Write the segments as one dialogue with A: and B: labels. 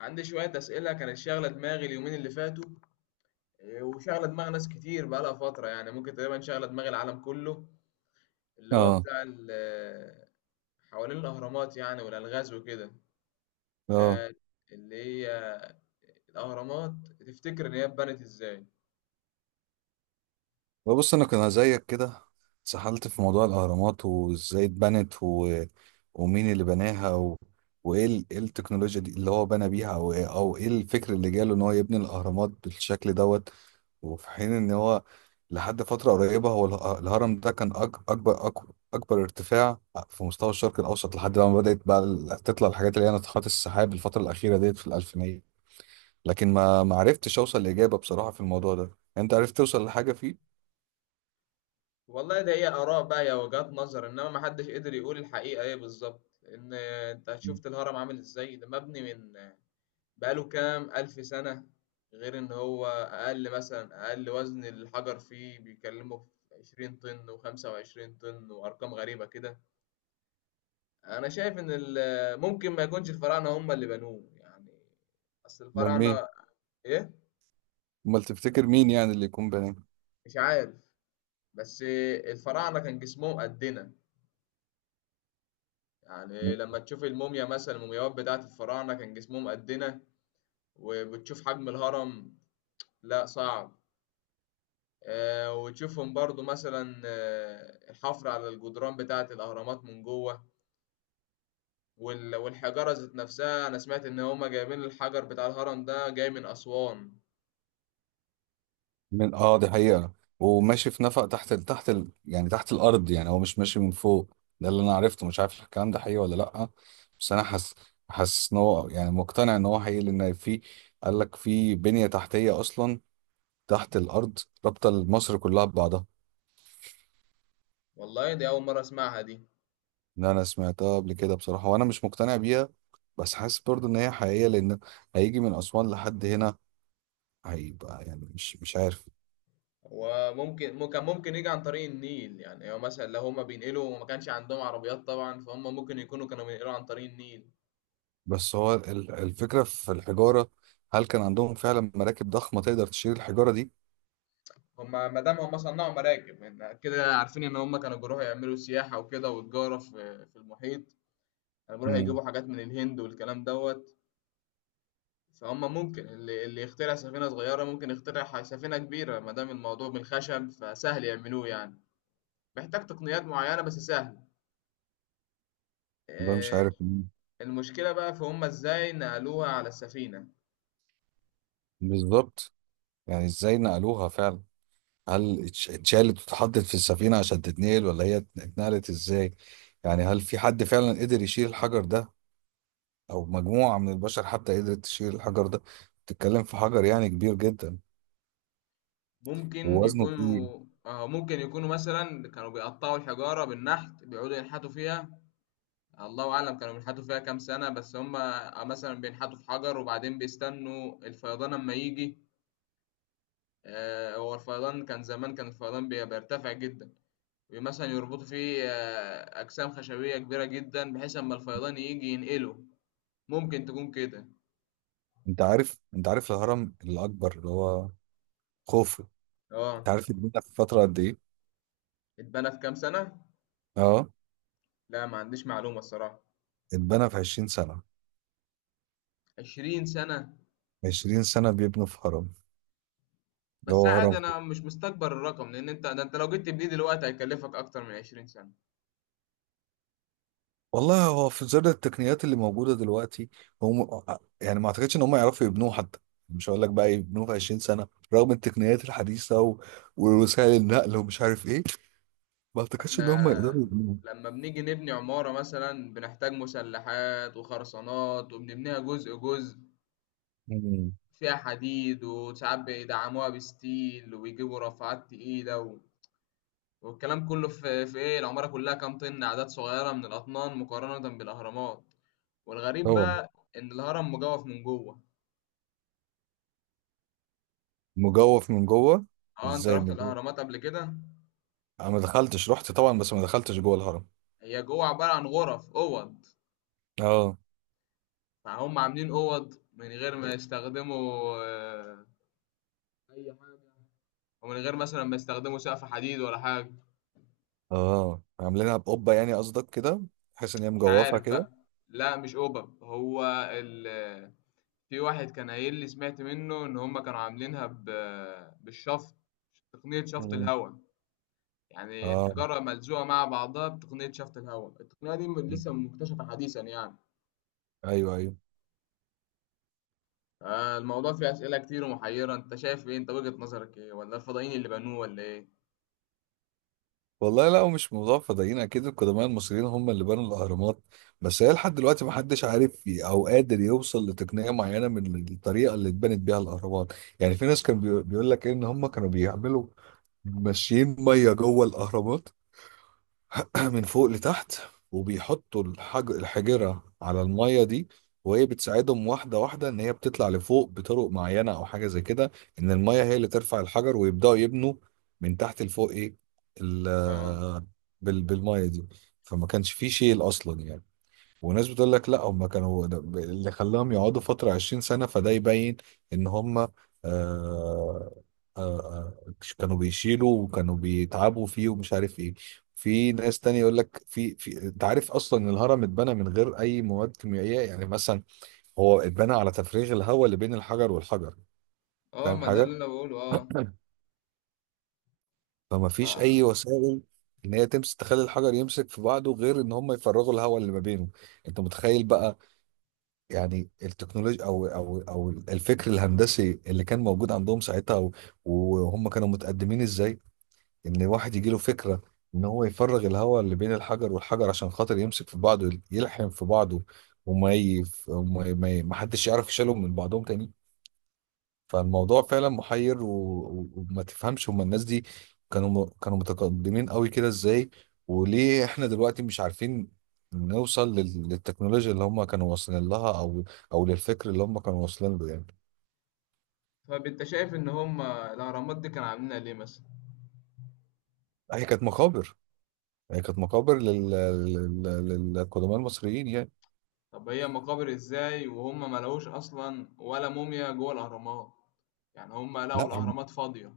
A: عندي شوية أسئلة كانت شاغلة دماغي اليومين اللي فاتوا. إيه، وشاغلة دماغ ناس كتير بقالها فترة، يعني ممكن تقريبا شاغلة دماغ العالم كله، اللي هو
B: اه.
A: بتاع حوالين الأهرامات يعني والألغاز وكده،
B: اه.
A: آه، اللي هي الأهرامات. تفتكر إن هي اتبنت إزاي؟
B: بص انا كان زيك كده، سحلت في موضوع الاهرامات وازاي اتبنت ومين اللي بناها إيه التكنولوجيا دي اللي هو بنى بيها، او ايه الفكر اللي جاله ان هو يبني الاهرامات بالشكل دوت. وفي حين ان هو لحد فترة قريبة الهرم ده كان اكبر ارتفاع في مستوى الشرق الاوسط لحد لما بدأت بقى تطلع الحاجات اللي هي ناطحات السحاب الفترة الاخيرة ديت في الالفينية. لكن ما عرفتش اوصل لاجابة بصراحة في الموضوع ده. انت عرفت توصل لحاجة فيه؟
A: والله ده هي آراء بقى يا وجهات نظر، إنما محدش قدر يقول الحقيقة إيه بالظبط. إن أنت شفت الهرم عامل إزاي، ده مبني من بقاله كام ألف سنة. غير إن هو أقل وزن الحجر فيه بيكلمه في 20 طن و25 طن وأرقام غريبة كده. أنا شايف إن ممكن ما يكونش الفراعنة هم اللي بنوه يعني. أصل
B: امال
A: الفراعنة
B: مين؟
A: إيه؟
B: امال تفتكر مين يعني اللي يكون بني؟
A: مش عارف. بس الفراعنة كان جسمهم قدنا. يعني لما تشوف الموميا مثلا، المومياوات بتاعت الفراعنة كان جسمهم قدنا، وبتشوف حجم الهرم. لا، صعب. وتشوفهم برضو مثلا الحفر على الجدران بتاعة الأهرامات من جوه، والحجارة ذات نفسها. أنا سمعت إن هما جايبين الحجر بتاع الهرم ده جاي من أسوان.
B: من، اه، دي حقيقة. وماشي في نفق تحت يعني تحت الارض، يعني هو مش ماشي من فوق. ده اللي انا عرفته، مش عارف الكلام ده حقيقي ولا لا. بس انا حاسس، حاسس ان هو يعني مقتنع ان هو حقيقي. لان قال لك في بنية تحتية اصلا تحت الارض، رابطة مصر كلها ببعضها.
A: والله دي أول مرة أسمعها دي.
B: ان انا سمعتها قبل كده بصراحة وانا مش مقتنع بيها، بس حاسس برضو ان هي حقيقية. لان هيجي من اسوان لحد هنا، هيبقى يعني مش عارف.
A: وممكن ممكن ممكن يجي عن طريق النيل، يعني هو مثلا لو هما بينقلوا وما كانش عندهم عربيات طبعا، فهم ممكن يكونوا كانوا بينقلوا عن طريق النيل.
B: بس هو الفكرة في الحجارة، هل كان عندهم فعلا مراكب ضخمة تقدر تشيل الحجارة دي؟
A: هما ما دام هما صنعوا مراكب، يعني كده عارفين إن هما كانوا بيروحوا يعملوا سياحة وكده وتجارة في المحيط. كانوا بيروحوا
B: مم.
A: يجيبوا حاجات من الهند والكلام دوت. فهم ممكن اللي يخترع سفينة صغيرة ممكن يخترع سفينة كبيرة، ما دام الموضوع من الخشب فسهل يعملوه يعني. محتاج تقنيات معينة بس سهل.
B: ده مش
A: آه،
B: عارف.
A: المشكلة بقى في هم ازاي نقلوها على السفينة.
B: بالظبط. يعني ازاي نقلوها فعلا؟ هل اتشالت واتحطت في السفينة عشان تتنقل ولا هي اتنقلت ازاي؟ يعني هل في حد فعلا قدر يشيل الحجر ده او مجموعة من البشر حتى قدرت تشيل الحجر ده؟ تتكلم في حجر يعني كبير جدا ووزنه تقيل.
A: ممكن يكونوا مثلا كانوا بيقطعوا الحجارة بالنحت، بيقعدوا ينحتوا فيها. الله أعلم كانوا بينحتوا فيها كام سنة، بس هم مثلا بينحتوا في حجر وبعدين بيستنوا الفيضان أما يجي. هو الفيضان كان زمان، كان الفيضان بيرتفع جدا. مثلا يربطوا فيه أجسام خشبية كبيرة جدا، بحيث أما الفيضان يجي ينقله. ممكن تكون كده.
B: انت عارف، انت عارف الهرم الاكبر اللي هو خوفو، انت
A: اه،
B: عارف اتبنى في فترة قد ايه؟
A: اتبنى في كام سنة؟
B: اه.
A: لا، ما عنديش معلومة الصراحة.
B: اتبنى في 20 سنة.
A: 20 سنة.
B: 20 سنة بيبنوا في هرم، اللي
A: بس
B: هو
A: عادي
B: هرم خوف.
A: أنا مش مستكبر الرقم، لأن أنت ده أنت لو جيت تبنيه دلوقتي هيكلفك أكتر من 20 سنة.
B: والله هو في ظل التقنيات اللي موجودة دلوقتي، هم يعني ما اعتقدش ان هم يعرفوا يبنوه حتى، مش هقول لك بقى يبنوه في 20 سنة رغم التقنيات الحديثة ووسائل النقل ومش عارف ايه. ما اعتقدش
A: احنا
B: ان هم يقدروا يبنوه.
A: لما بنيجي نبني عمارة مثلا بنحتاج مسلحات وخرسانات، وبنبنيها جزء جزء،
B: مم.
A: فيها حديد وساعات بيدعموها بستيل وبيجيبوا رافعات تقيلة، والكلام كله في ايه، العمارة كلها كام طن، أعداد صغيرة من الأطنان مقارنة بالأهرامات. والغريب
B: طبعا،
A: بقى إن الهرم مجوف من جوه.
B: مجوف من جوه.
A: اه، انت
B: ازاي
A: رحت
B: مجوف؟
A: الأهرامات قبل كده؟
B: انا ما دخلتش، رحت طبعا بس ما دخلتش جوه الهرم.
A: هي جوه عبارة عن غرف، أوض.
B: اه.
A: فهم عاملين أوض من غير ما يستخدموا، ومن غير مثلا ما يستخدموا سقف حديد ولا حاجة.
B: اه، عاملينها بقبة يعني قصدك كده، بحيث ان هي
A: مش
B: مجوفة
A: عارف
B: كده.
A: بقى. لا، مش أوبب هو ال... في واحد كان قايل لي، سمعت منه إن هما كانوا عاملينها بالشفط، تقنية شفط
B: مم.
A: الهواء. يعني
B: اه،
A: الحجارة ملزوقة مع بعضها بتقنية شفط الهواء. التقنية دي لسه مكتشفة حديثا يعني.
B: ايوه ايوه.
A: الموضوع فيه أسئلة كتير ومحيرة. أنت شايف إيه، أنت وجهة نظرك إيه، ولا الفضائيين اللي بنوه ولا إيه؟
B: والله لا، ومش موضوع فضائيين، اكيد القدماء المصريين هم اللي بنوا الاهرامات. بس هي لحد دلوقتي ما حدش عارف او قادر يوصل لتقنيه معينه من الطريقه اللي اتبنت بيها الاهرامات. يعني في ناس كان بيقول لك ان هم كانوا بيعملوا ماشيين ميه جوه الاهرامات، من فوق لتحت، وبيحطوا الحجرة على المية دي، وهي بتساعدهم واحدة واحدة إن هي بتطلع لفوق بطرق معينة أو حاجة زي كده. إن المية هي اللي ترفع الحجر ويبدأوا يبنوا من تحت لفوق إيه ال...
A: اه.
B: بالمية دي، فما كانش فيه شيل أصلا يعني. وناس بتقول لك لا، هم كانوا اللي خلاهم يقعدوا فترة 20 سنة، فده يبين ان هم آه كانوا بيشيلوا وكانوا بيتعبوا فيه ومش عارف ايه. في ناس تانية يقول لك في انت عارف اصلا ان الهرم اتبنى من غير اي مواد كيميائية، يعني مثلا هو اتبنى على تفريغ الهواء اللي بين الحجر والحجر. فاهم
A: ما ده
B: حاجة؟
A: اللي أنا بقوله
B: فما فيش اي
A: آه.
B: وسائل ان هي تمسك تخلي الحجر يمسك في بعضه غير ان هم يفرغوا الهواء اللي ما بينه. انت متخيل بقى يعني التكنولوجيا او الفكر الهندسي اللي كان موجود عندهم ساعتها وهم كانوا متقدمين ازاي. ان واحد يجي له فكره ان هو يفرغ الهواء اللي بين الحجر والحجر عشان خاطر يمسك في بعضه يلحم في بعضه، وما ي... وما ي... ما ي... ما حدش يعرف يشيلهم من بعضهم تاني. فالموضوع فعلا محير وما تفهمش هما الناس دي كانوا متقدمين قوي كده ازاي، وليه احنا دلوقتي مش عارفين نوصل للتكنولوجيا اللي هما كانوا واصلين لها او او للفكر اللي هما كانوا واصلين له يعني.
A: طب أنت شايف إن هم الأهرامات دي كانوا عاملينها ليه مثلا؟
B: هي كانت مقابر، هي كانت مقابر للقدماء المصريين يعني.
A: طب هي مقابر إزاي وهم ما لقوش أصلا ولا موميا جوه الأهرامات؟ يعني هم لقوا
B: لا،
A: الأهرامات فاضية.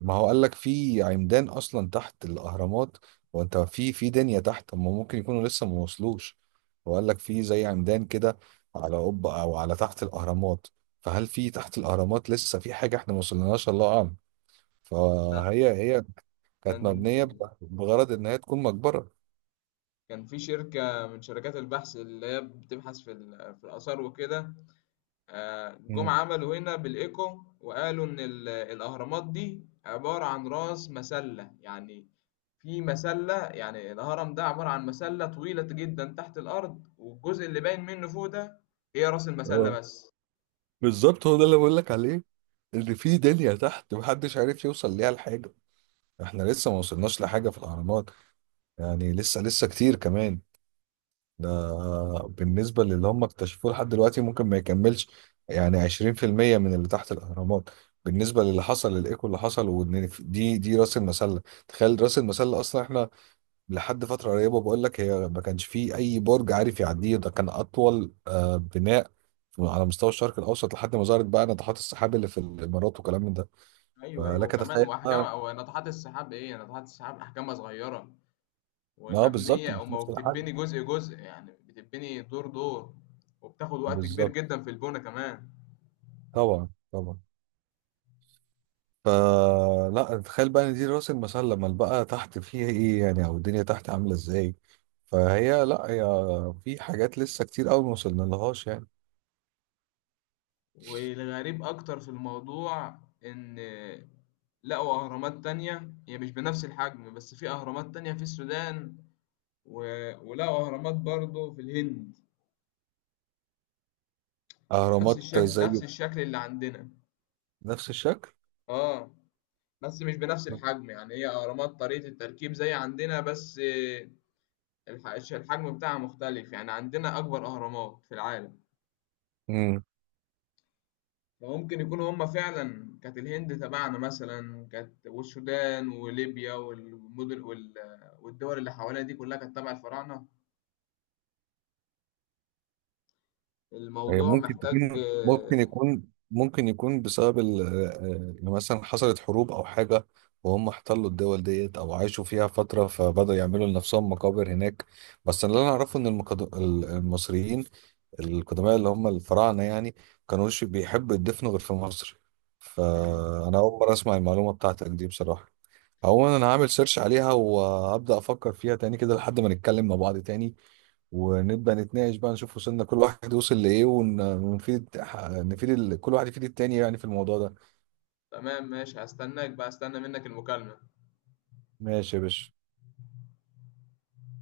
B: ما هو قال لك في عمدان اصلا تحت الاهرامات، وانت في دنيا تحت، هم ممكن يكونوا لسه ما وصلوش. وقال لك في زي عمدان كده على قبة او على تحت الاهرامات، فهل في تحت الاهرامات لسه في حاجه احنا ما وصلناش، الله اعلم.
A: لا،
B: فهي هي كانت
A: كان
B: مبنيه بغرض ان هي تكون مقبره.
A: كان في شركة من شركات البحث اللي هي بتبحث في في الآثار وكده، جم
B: مم.
A: عملوا هنا بالإيكو وقالوا إن الأهرامات دي عبارة عن رأس مسلة يعني. في مسلة، يعني الهرم ده عبارة عن مسلة طويلة جدا تحت الأرض، والجزء اللي باين منه فوق ده هي رأس المسلة
B: اه،
A: بس.
B: بالظبط هو ده اللي بقول لك عليه، ان في دنيا تحت محدش عارف يوصل ليها لحاجه. احنا لسه ما وصلناش لحاجه في الاهرامات، يعني لسه لسه كتير كمان. ده بالنسبة للي هم اكتشفوه لحد دلوقتي، ممكن ما يكملش يعني 20% من اللي تحت الأهرامات، بالنسبة للي حصل الإيكو اللي حصل وإن دي رأس المسلة. تخيل رأس المسلة أصلا، إحنا لحد فترة قريبة بقول لك هي ما كانش فيه أي برج عارف يعديه، ده كان أطول بناء على مستوى الشرق الأوسط لحد ما ظهرت بقى ناطحات السحاب اللي في الإمارات وكلام من ده.
A: أيوه، أيوه،
B: فلك
A: وكمان
B: تخيل
A: وأحجام،
B: بقى.
A: أو ناطحات السحاب، إيه ناطحات السحاب أحجامها صغيرة.
B: اه، بالظبط
A: ومبنية أو
B: مش
A: ما
B: نفس الحاجة.
A: بتتبني جزء جزء، يعني بتتبني دور دور، وبتاخد وقت كبير
B: بالظبط.
A: جدا في البونة كمان.
B: طبعا طبعا. فلا تخيل بقى ان دي راس المسله، لما بقى تحت فيها ايه يعني او الدنيا تحت عامله ازاي. فهي لا، هي في حاجات لسه كتير قوي ما وصلنا لهاش يعني.
A: والغريب أكتر في الموضوع، إن لقوا أهرامات تانية هي مش بنفس الحجم، بس في أهرامات تانية في السودان و... ولقوا أهرامات برضو في الهند. نفس
B: اهرامات
A: الشكل،
B: زي.
A: نفس الشكل اللي عندنا.
B: نفس الشكل.
A: اه، بس مش بنفس الحجم، يعني هي أهرامات طريقة التركيب زي عندنا، بس الحجم بتاعها مختلف، يعني عندنا أكبر أهرامات في العالم.
B: مم.
A: فممكن يكونوا هم فعلا كانت الهند تبعنا مثلا، كانت والسودان وليبيا والمدن والدول اللي حوالينا دي كلها كانت تبع الفراعنة.
B: هي
A: الموضوع
B: ممكن
A: محتاج
B: تكون، ممكن
A: آه،
B: يكون ممكن يكون بسبب إن مثلا حصلت حروب او حاجه، وهم احتلوا الدول ديت او عاشوا فيها فتره، فبدأوا يعملوا لنفسهم مقابر هناك. بس اللي انا اعرفه ان المصريين القدماء اللي هم الفراعنه يعني كانوش بيحبوا يدفنوا غير في مصر.
A: آه،
B: فانا اول مره اسمع المعلومه بتاعتك دي بصراحه. عموما انا هعمل سيرش عليها وهبدأ افكر فيها تاني كده لحد ما نتكلم مع بعض تاني، ونبدأ نتناقش بقى نشوف وصلنا كل واحد وصل لإيه، ونفيد، نفيد كل واحد يفيد التاني يعني في الموضوع ده.
A: تمام، ماشي، هستناك بقى، استنى منك المكالمة.
B: ماشي يا باشا.